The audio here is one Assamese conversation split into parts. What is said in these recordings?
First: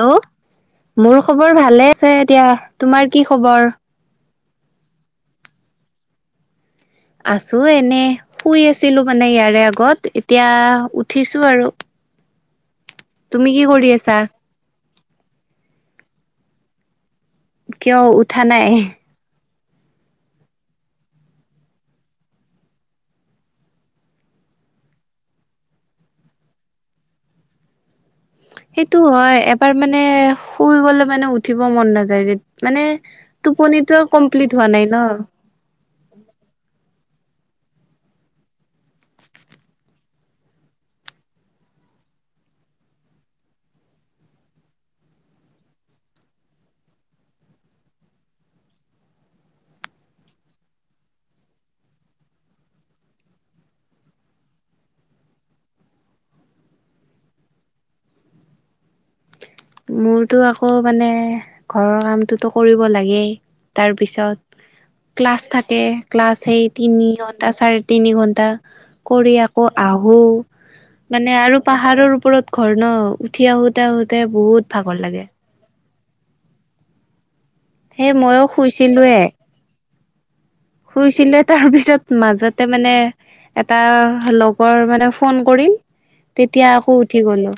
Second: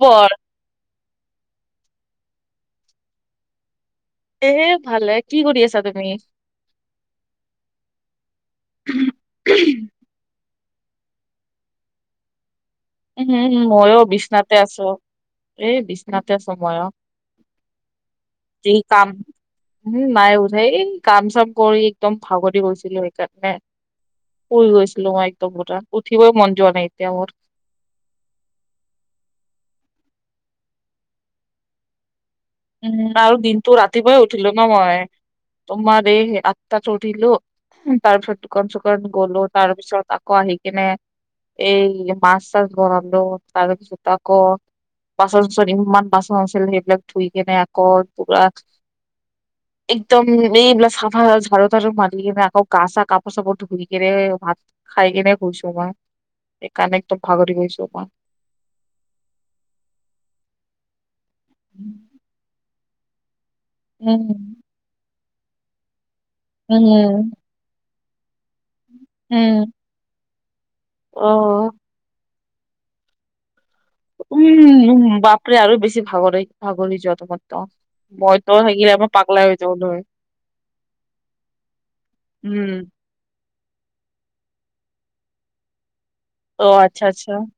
খবৰ [unintelligible] মোৰ খবৰ ভালে আছে দিয়া। তোমাৰ কি খবৰ? এ ভালে। কি কৰি আছা তুমি? আছো এনে, শুই আছিলো মানে ইয়াৰে আগত এতিয়া উঠিছো আৰু। উম, তুমি উম, কি কৰি মইও আছা? বিচনাতে আছোঁ, এই বিছনাতে আছোঁ মইও। কিয় উঠা নাই? যি কাম। উম, নাই উঠা এই কাম-চাম কৰি একদম ভাগৰি গৈছিলোঁ সেইকাৰণে। শুই গৈছিলোঁ মই একদম পুৰা, উঠিবই মন যোৱা নাই এতিয়া মোৰ। সেইটো হয় এবাৰ মানে শুই গলে মানে উঠিব মন নাযায়, যে মানে উম আৰু দিনটো টোপনিতো ৰাতিপুৱাই উঠিলো কমপ্লিট হোৱা নাই মই ন। তোমাৰ এই আঠটাত উঠিলোঁ। তাৰপিছত দোকান-চোকন গ'লো, তাৰ পিছত আকৌ আহি কিনে এই মাছ-চাছ বনালো। তাৰপিছত আকৌ বাচন-চাচন ইমান বাচন আছিল, সেইবিলাক ধুই কেনে আকৌ পুৰা [inaudible] একদম এইবিলাক চাফা ঝাৰু-টাৰু মাৰি কিনে, আকৌ গা-চা, কাপোৰ-চাপোৰ ধুই কিনে ভাত খাই কিনে গৈছোঁ মই, এই কাৰণে একদম ভাগৰি গৈছোঁ মই। মোৰতো আকৌ মানে, ঘৰৰ কামটোতো কৰিব লাগেই। উম তাৰপিছত ক্লাছ থাকে, ক্লাছ সেই উম তিনি ঘন্টা, চাৰে তিনি ঘন্টা। কৰি আকৌ উম। আহোঁ, অ মানে আৰু পাহাৰৰ ওপৰত ঘৰ ন। উঠি আহোঁতে, আহোঁতে। উম, উম, বাপৰে আৰু বেছি ভাগৰে, ভাগৰি যোৱা দাখন ত' সেই মইও মইতো থাকিলে মই পাগলাই হৈ যাই গ'লো হয়। শুইছিলো, তাৰ পিছত মাজতে উম মানে এটা লগৰ মানে ফোন কৰিল, অ তেতিয়া আকৌ আচ্ছা উঠি আচ্ছা গ'লো।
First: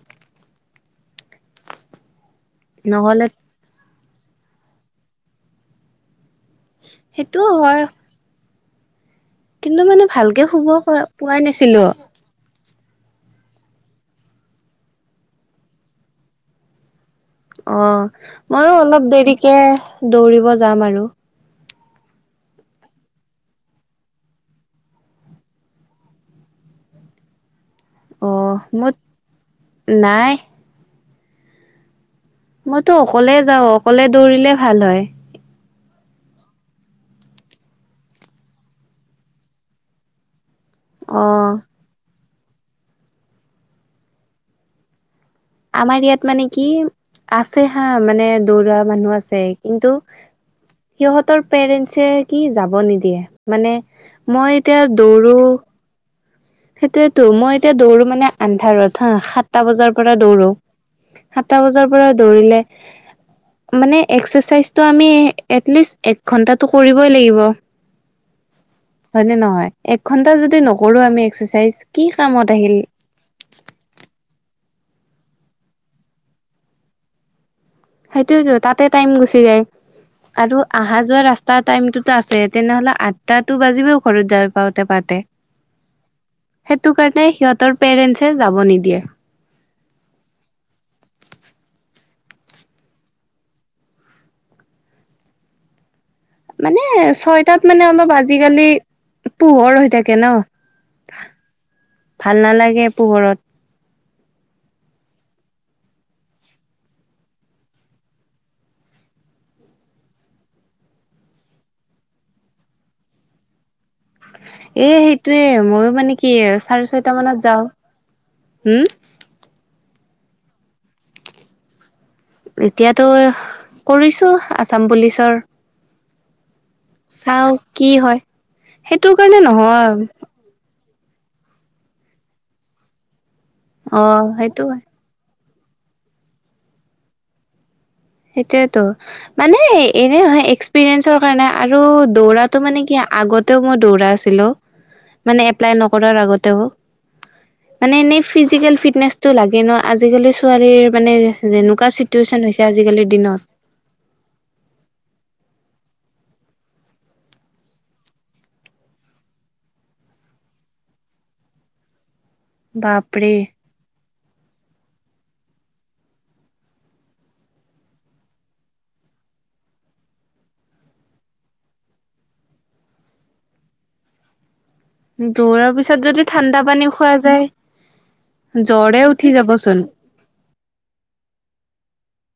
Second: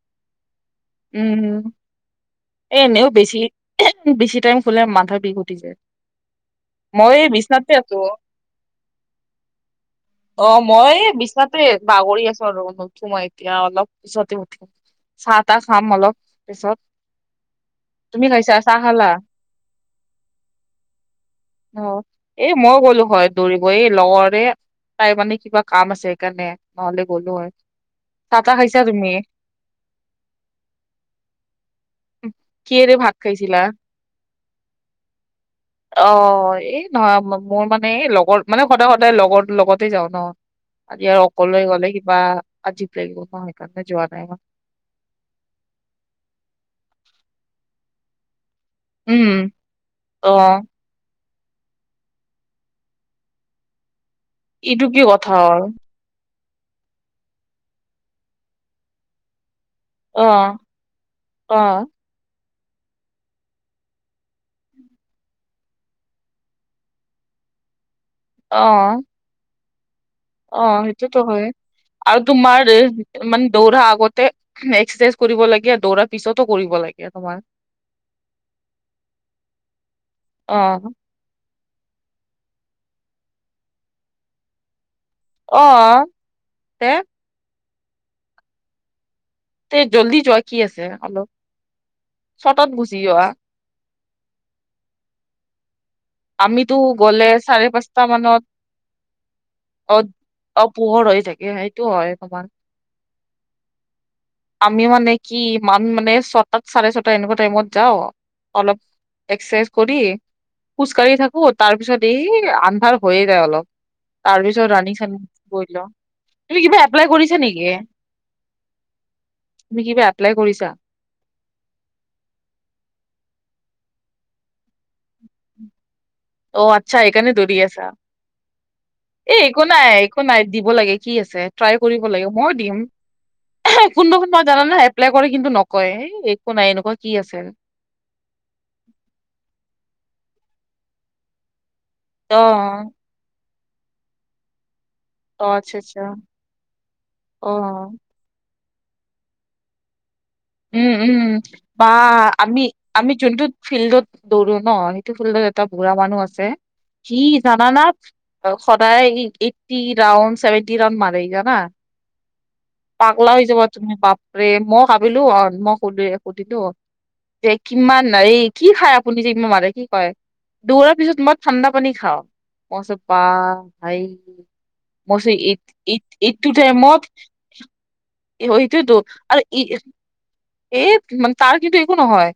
উম, এ এনেও নহ'লে বেছি-বেছি টাইম শুলে মাথাৰ বিষ উঠি যায়। মই সেইটোও বিচনাতে হয় আছোঁ। কিন্তু মানে ভালকে অ', শুব মই পোৱাই বিচনাতে নাছিলো বাগৰি আছোঁ আৰু অলপ সময়। এতিয়া অলপ পিছতে উঠিম। চাহ-তাহ খাম অলপ পিছত। অ', তুমি খাইছা ময়ো চাহ খালা অলপ দেৰিকে দৌৰিব যাম আৰু। অ', এই মই গ'লো হয় দৌৰিব, এই লগৰে তাই মানে কিবা কাম আছে সেইকাৰণে, নহ'লে গ'লো হয়। চাহ তাহ অ', খাইছা মোৰ তুমি? নাই। মইতো কিহেৰে ভাত অকলে খাইছিলা? যাওঁ, অকলে দৌৰিলে ভাল হয়। অ', এই নহয়, মোৰ মানে লগৰ মানে, সদায়-সদায় লগৰ লগতে যাওঁ ন। আজি আৰু অ অকলে গ'লে কিবা, আজিব লাগিব ন, সেইকাৰণে যোৱা নাই মই। আমাৰ ইয়াত মানে কি, আছে হা মানে দৌৰত মানুহ আছে উম কিন্তু অ সিহঁতৰ পেৰেণ্টছে কি যাব নিদিয়ে। মানে মই এতিয়া এইটো কি কথা দৌৰো হ'ল সেইটোয়েতো। মই এতিয়া দৌৰো মানে আন্ধাৰত হা, সাতটা বজাৰ পৰা অ দৌৰো, অ সাতটা বজাৰ পৰা দৌৰিলে মানে এক্সাৰচাইজটো আমি এটলিষ্ট এক ঘন্টাটো কৰিবই লাগিব। [inaudible] অ', হয়নে নহয়? এক ঘণ্টা যদি অ নকৰোঁ সেইটোতো আমি হয় এক্সাৰচাইজ কি আৰু কামত তোমাৰ আহিল মানে দৌৰাৰ আগতে এক্সাৰচাইজ কৰিব লাগে, দৌৰাৰ পিছতো কৰিব লাগে তোমাৰ। সেইটোয়েতো, তাতে টাইম গুচি যায় অ আৰু আহা যোৱা ৰাস্তা টা টাইমটোতো আছে, তেনেহ'লে আঠটাটো বাজিবই ঘৰত যাই পাওঁতে-পাওঁতে। অ', তে? নাই, সিহঁতৰ পেৰেণ্টছে যাব নিদিয়ে। তে যল্দি যোৱা কি আছে অলপ, চটত গুচি যোৱা। আমিতো মানে গ'লে ছয়টাত চাৰে মানে পাঁচটা অলপ মানত আজিকালি পোহৰ হৈ অ থাকে ন, অ পোহৰ হৈ থাকে সেইটো হয় ভাল তোমাৰ নালাগে পোহৰত। [inaudible] আমি মানে কি ইমান মানে ছটাত, চাৰে ছটা এনেকুৱা টাইমত যাওঁ, অলপ এক্সাৰচাইজ কৰি খোজকাঢ়ি থাকোঁ, তাৰপিছত এই আন্ধাৰ হৈয়ে যায় অলপ। তাৰ পিছত এ ৰানিং চানিং সেইটোৱে, কৰি লওঁ ময়ো মানে কি তুমি কিবা চাৰে এপ্লাই ছয়টা কৰিছা মানত যাওঁ। নেকি উম, তুমি কিবা এপ্লাই কৰিছা? এতিয়াতো কৰিছো আছাম পুলিচৰ। অ', আচ্চা, সেইকাৰণে চাও দৌৰি আছা কি হয়। সেইটো এ কাৰণে একো নাই নহয় একো নাই দিব লাগে কি আছে। ট্ৰাই কৰিব লাগিব, মই দিম অ কোনটো সময় ত মই সেইটো জানা হয়। নে? এপ্লাই কৰে কিন্তু নকয় একো নাই এনেকুৱা কি আছে। সেইটোয়েতো মানে এনে নহয় এক্সপিৰিয়েঞ্চৰ কাৰণে আৰু অ দৌৰাতটো মানে কি? আগতেও মই দৌৰা আছিলো। মানে অ এপ্লাই আচ্ছা আচ্ছা নকৰাৰ আগতেও, অ মানে এনেই ফিজিকেল ফিটনেচটো লাগে ন। আজিকালি ছোৱালীৰ উম মানে উম বা যেনেকুৱা চিটুৱেচন আমি হৈছে। আজিকালিৰ আমি দিনত যোনটো ফিল্ডত দৌৰো ন সেইটো ফিল্ডত এটা বুঢ়া মানুহ আছে। কি জানানা? সদায় এইটটি ৰাউন ছেভেনটি ৰাডন মাৰে জানা। বাপৰে পাগলাও হৈ যাবা, তুমি বাপৰে মই ভাবিলো অ মই সুধিল সুধিলো। যে কিমান এই কি খায় আপুনি যে কিমান মানে কি কৰে? দৌৰাৰ পিছত মই ঠাণ্ডা পানী খাওঁ। মই কৈছোঁ ভা ভাই। মই কৈছোঁ দৌৰাৰ পিছত যদি এইট-এইট-এইটো ঠাণ্ডা পানী টাইমত খোৱা যায় এইটোৱেতো জ্বৰে উঠি আৰু ই যাবচোন এই মানে তাৰ কিন্তু একো নহয়।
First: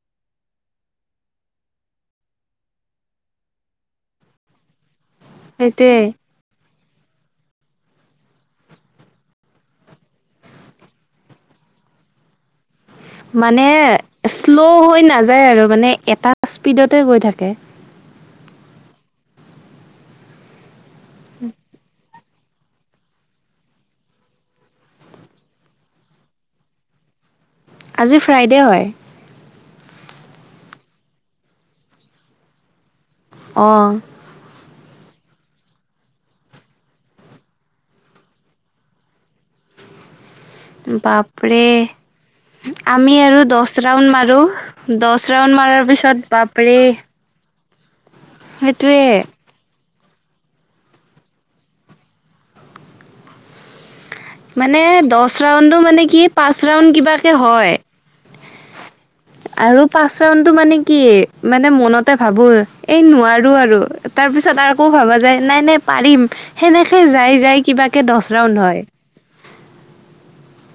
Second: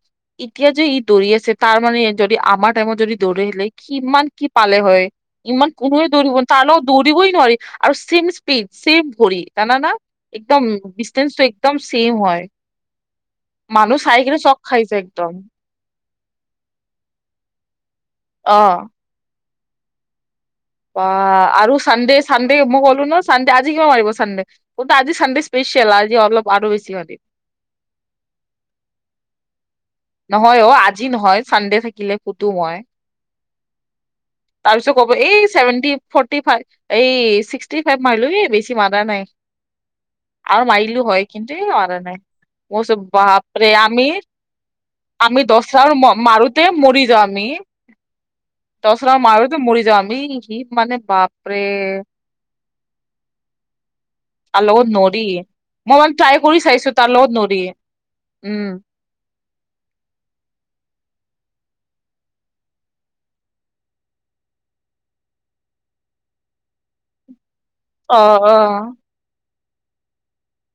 এতিয়া যে ই দৌৰি আছে তাৰমানে যদি আমাৰ টাইমত যদি দৌৰিলে কিমান কি পালে হয়। ইমান সেইটোয়ে কোনোৱে দৌৰিব তাৰ লগত দৌৰিবই নোৱাৰি আৰু চেইম স্পিড, চেম ভৰি জানানা? একদম ডিষ্টেন্ঞ্চটো একদম চেইম হয়। মানে মানুহ চাই কিনে চক শ্ল' খাই যায় হৈ একদম নাযায় আৰু মানে এটা স্পীডতে গৈ থাকে। অ'। বা আৰু সন্দেশ চানডে মই ক'লো ন' চানডে আজি কিবা মাৰিব চানডে কিন্তু আজি চানডে স্পেচিয়েল, আজি অলপ আৰু বেছি মাৰিব। আজি ফ্ৰাইডে হয়। নহয় অ' আজি নহয়, চানডে থাকিলে ফুতো মই। অ'। তাৰপিছত ক'ব এই ছেভেনটি, ফৰ্টি ফাইভ। এই চিক্সটি ফাইভ মাৰিলো, এই বেছি মাৰা নাই। [inaudible] আৰু মৰিলোঁ হয় কিন্তু বাপৰে এই মাৰা নাই, মই কৈছোঁ আমি আৰু দহ বাপৰে আমিৰ [unintelligible] আমি মাৰাৰ দছটা পিছত মাৰোঁতে বাপৰে মৰি যাওঁ আমি। দছ সেইটোয়ে ৰাউণ্ড মাৰোঁতে মৰি যাম আমি, সি মানে বাপৰে। মানে তাৰলগত নৰি, দহ ৰাউণ্ডো মই মানে কি ট্ৰাই পাঁচ কৰি ৰাউণ্ড চাইছোঁ তাৰ কিবাকে লগত নৰি, হয় উম। আৰু পাচ ৰাউণ্ডটো মানে কি, মানে মনতে ভাবো এই নোৱাৰো আৰু। তাৰপিছত আকৌ ভাবা যায় নাই নাই পাৰিম সেনেকে যাই যাই কিবাকে অ দছ অ ৰাউণ্ড হয়।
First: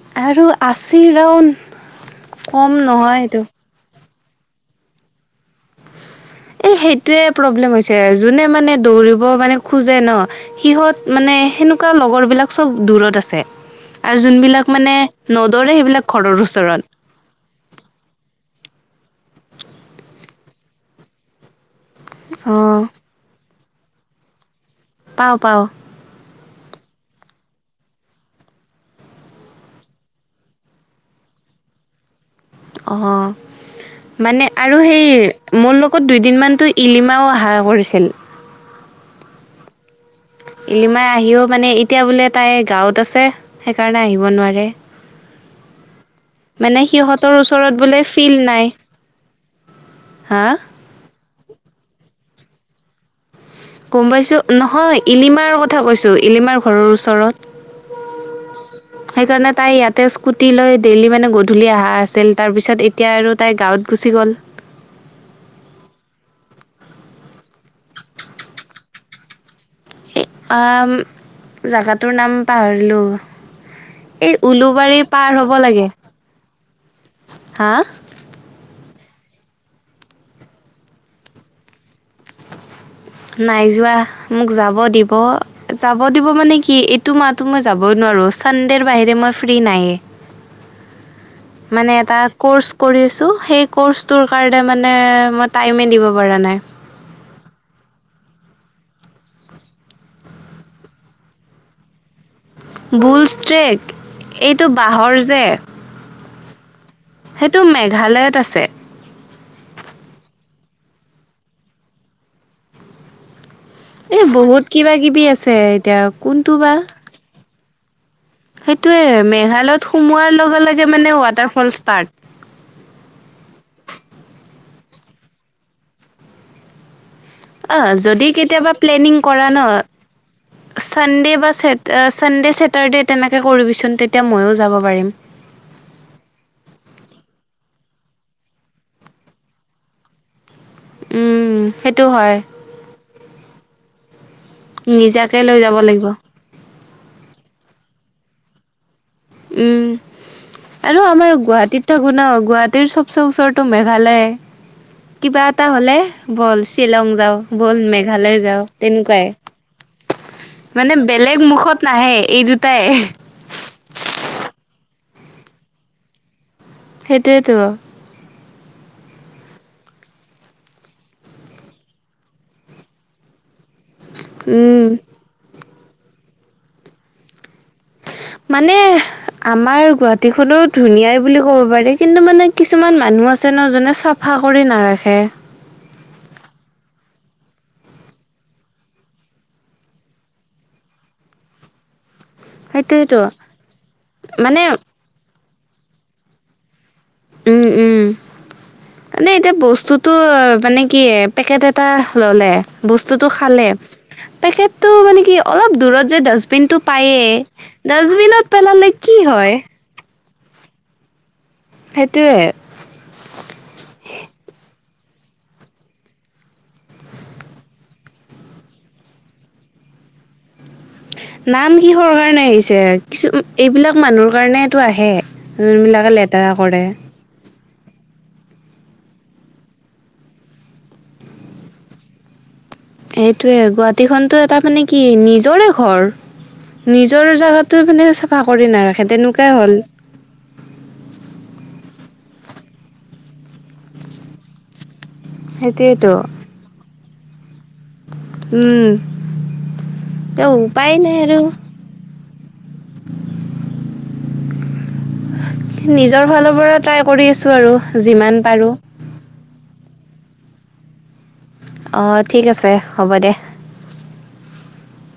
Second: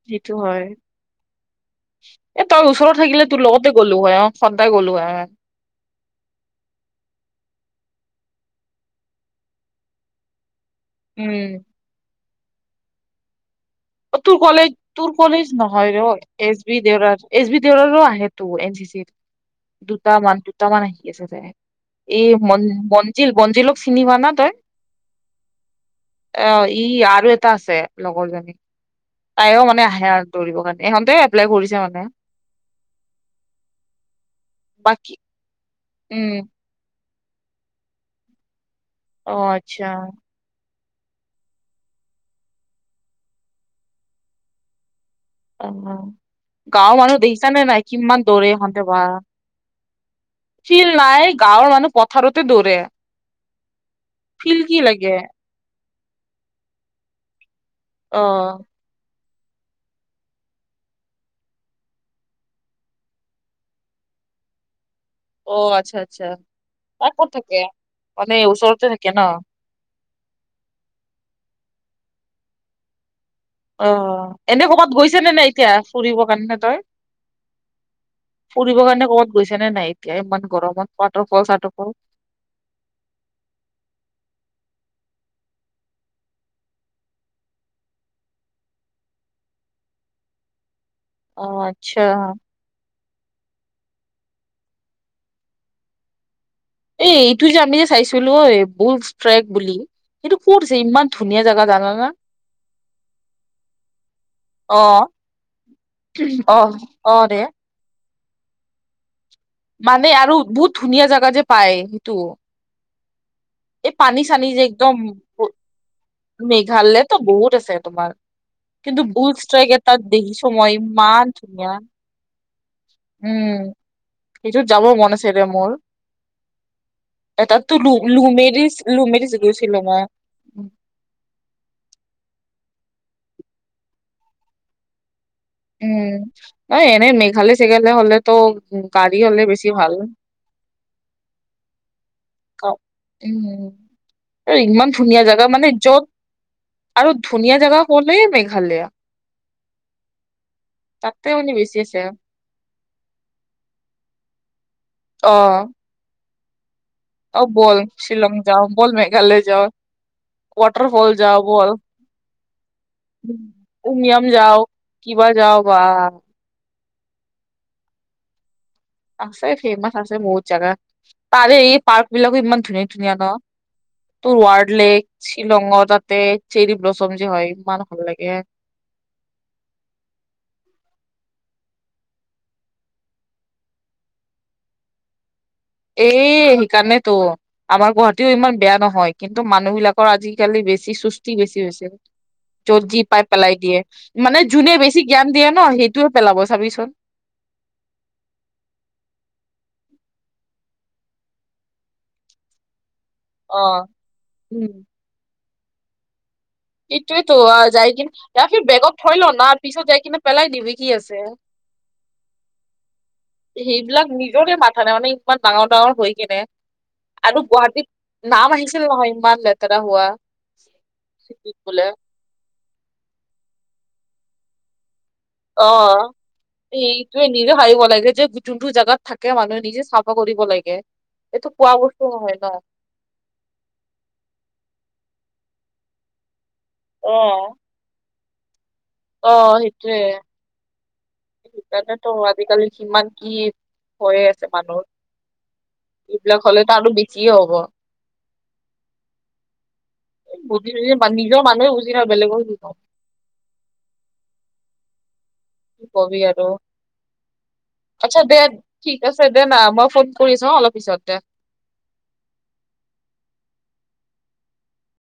সেইটো আৰু হয়। আশী ৰাউণ্ড এ, তই কম ওচৰত নহয় থাকিলে তোৰ এইটো লগত গ'লোঁ হয়, অ' চদাই গ'লোঁ হয়। [inaudible] এই সেইটোৱে প্ৰব্লেম হৈছে, যোনে মানে দৌৰিব মানে খোজে ন' সিহঁত মানে উম সেনেকুৱা লগৰবিলাক চব দূৰত আছে। অ আৰু তোৰ কলেজ যোনবিলাক মানে তোৰ নদৰে সেইবিলাক ঘৰৰ ওচৰত। এচ বি দেউলৰো আহেতো এন চি চিত, দুটামান দুটামান আহি আছে যে। এই অ মন মঞ্জিল মঞ্জিলক চিনি পোৱানা তই? পাওঁ পাওঁ। অ' ই আৰু এটা আছে লগৰজনী। তাইও মানে আহে আৰু দৌবৰ কাৰণে, সিহঁতে এপ্লাই কৰিছে মানে। অ' মানে আৰু সেই বাকী মোৰ লগত উম দুইদিন মান তই ইলিমাও আহা কৰিছিল। অ' আচ্ছা। ইলিমাই আহিও মানে এতিয়া বোলে তাই গাঁৱত আছে। সেইকাৰণে আহিব নোৱাৰে। অ মানে গাঁৱৰ মানুহ সিহঁতৰ দেখিছানে ওচৰত নাই বোলে কিমান ফিল্ড দৌৰে নাই। ইহঁতে হা? ফিল নাই, গাঁৱৰ মানুহ পথাৰতে দৌৰে। গম পাইছোঁ, ফিল্ড কি নহয় লাগে ইলিমাৰ কথা কৈছোঁ, ইলিমাৰ ঘৰৰ ওচৰত। অ'। সেইকাৰণে তাই ইয়াতে স্কুটি লৈ ডেইলি মানে গধূলি আহা আছিল তাৰপিছত এ এতিয়া আৰু তাই গাঁৱত গুচি গ'ল। অ' আচ্ছা আচ্ছা, তাই ক'ত থাকে, মানে ওচৰতে থাকে ন'? ই আ, জাগাটোৰ নাম পাহৰিলোঁ। অ' এনে ক'বাত গৈছেনে নাই হ'ব এতিয়া লাগে ফুৰিবৰ কাৰণে তই? হা ফুৰিবৰ কাৰণে ক'বাত গৈছে নে নাই এতিয়া ইমান গৰমত ৱাটাৰফল চোৱাটাৰফল! নাই যোৱা, মোক যাব দিব। যাব দিব মানে কি এইটো মাহতো মই যাবই নোৱাৰো চানডেৰ বাহিৰে মই ফ্ৰী নায়ে। অ', মানে আচ্ছা এটা ক'ৰ্চ কৰি আছো সেই ক'ৰ্চটোৰ কাৰণে মানে মই টাইমে দিব পৰা নাই। এই এইটো যে আমি যে চাইছিলো ঐ বুল ষ্টেক বুলি। সেইটো ক'তছে ইমান ধুনীয়া জাগা জানা না? বুল ষ্ট্ৰেক এইটো অ', বাঁহৰ যে? অ'। অ', দে সেইটো মেঘালয়ত আছে। মানে আৰু বহুত ধুনীয়া জাগা যে পায় সেইটো। এই এ পানী চানী যে বহুত কিবা একদম কিবি আছে এতিয়া কোনটো বা মেঘালয়তো বহুত আছে তোমাৰ। কিন্তু সেইটোয়ে বুল ষ্ট্ৰেক মেঘালয়ত এটাত সোমোৱাৰ দেখিছো লগে মই লগে মানে ইমান ৱাটাৰফল ধুনীয়া। ষ্টাৰ্ট উম, সেইটোত যাব মন আছে ৰে মোৰ। এটাতো অ যদি কেতিয়াবা লু-লুমেৰিচ লুমেৰিচ গৈছিলো মই। ছানডে বা ছানডে ছেট আ ছেটাৰডে তেনেকে কৰিবিচোন তেতিয়া মইয়ো যাব পাৰিম। উম, এই এনেই মেঘালয় চেঘালয় হ'লেতো গাড়ী হ'লে বেছি ভাল। উম, সেইটো হয়। উম, ইমান ধুনীয়া নিজাকে জাগা লৈ মানে যাব য'ত লাগিব আৰু ধুনীয়া জেগা ক'লেই মেঘালয়া। উম। আৰু তাতে আমাৰ মানে বেছি গুৱাহাটীত আছে থাকো ন গুৱাহাটীৰ চবচে ওচৰতটো মেঘালয়াই। অ কিবা এটা হ'লে ব'ল শ্বিলং যাওঁ অ ব'ল শ্বিলং মেঘালয় যাওঁ যাও বল তেনেকুৱাই। মেঘালয় যাও মানে ৱাটাৰফল যাও বেলেগ বল মুখত নাহে এই দুটাই আহে। উমিয়াম যাওঁ কিবা যাওঁ বা। সেইটোয়েতো। আছে ফেৰ্মাচ আছে বহুত জাগা। তাৰে এই পাৰ্কবিলাকো ইমান ধুনীয়া ধুনীয়া ন? তোৰ ৱাৰ্ড উম লেক। শ্বিলঙৰ তাতে চেৰি ব্লচম যে হয় ইমান ভাল লাগে। মানে আমাৰ গুৱাহাটীখনো ধুনীয়াই বুলি ক'ব পাৰি। কিন্তু মানে কিছুমান মানুহ আছে ন যোনে চাফা কৰি নাৰাখে। এই সেইকাৰণেতো। আমাৰ গুৱাহাটীও ইমান বেয়া নহয়। কিন্তু মানুহবিলাকৰ আজিকালি বেছি চুষ্টি বেছি হৈছে। [inaudible] য'ত যি পাই পেলাই দিয়ে। মানে যোনে বেছি জ্ঞান দিয়ে ন সেইটোয়ে পেলাব চাবিচোন। উম, উম। মানে এতিয়া বস্তুটো মানে কি পেকেট এটা ল'লে। বস্তুটো অ খালে, উম পেকেটো মানে কি অলপ দূৰত যায় ডাষ্ট এইটোয়েতো যায় কিনি পেলালে বেগত কি থৈয় ল ন হয় পিছত যায় কিনে পেলাই দিবি কি আছে। সেইটোৱে। সেইবিলাক নিজৰে মাথা নাই মানে ইমান ডাঙৰ ডাঙৰ হৈ কেনে। আৰু গুৱাহাটীত নাম আহিছিল নহয় ইমান লেতেৰা হোৱা। নাম বোলে কিহৰ কাৰণে আহিছে, কিছু এইবিলাক মানুহৰ কাৰণটো আহে। অহ যোনবিলাকে লেতেৰা কৰে পিক চবে নিজে ভাবিব লাগে যে যোনটো জাগাত থাকে মানুহে নিজে চাফা কৰিব লাগে। এইটো কোৱা বস্তু নহয় ন। এইেটোৱে গুৱাহাটীখনতো এটা মানে কি নিজৰে ঘৰ। অ নিজৰ জেগাত টো মানে চাফা কৰি নাৰাখে। তেনেকুৱাই অ', হ'ল সেইটোৱে। সেইকাৰণেতো আজিকালি কিমান কি হৈয়ে আছে মানুহৰ সেইটোৱেতো হ'লে ত আৰু বেছিয়ে হ'ব উম তে বুজিলি উপায় যে বা নাই আৰু নিজৰ মানুহে বুজি নাপায়। বেলেগ আৰু কি কম [inaudible] কি কবি নিজৰ আৰু ফালৰ পৰা ট্ৰাই কৰি আছো আৰু আচ্ছা যিমান পাৰো ঠিক দে আছে দে না মই ফোন কৰিছো অলপ পিছত দে অ ঠিক আছে হ'ব দে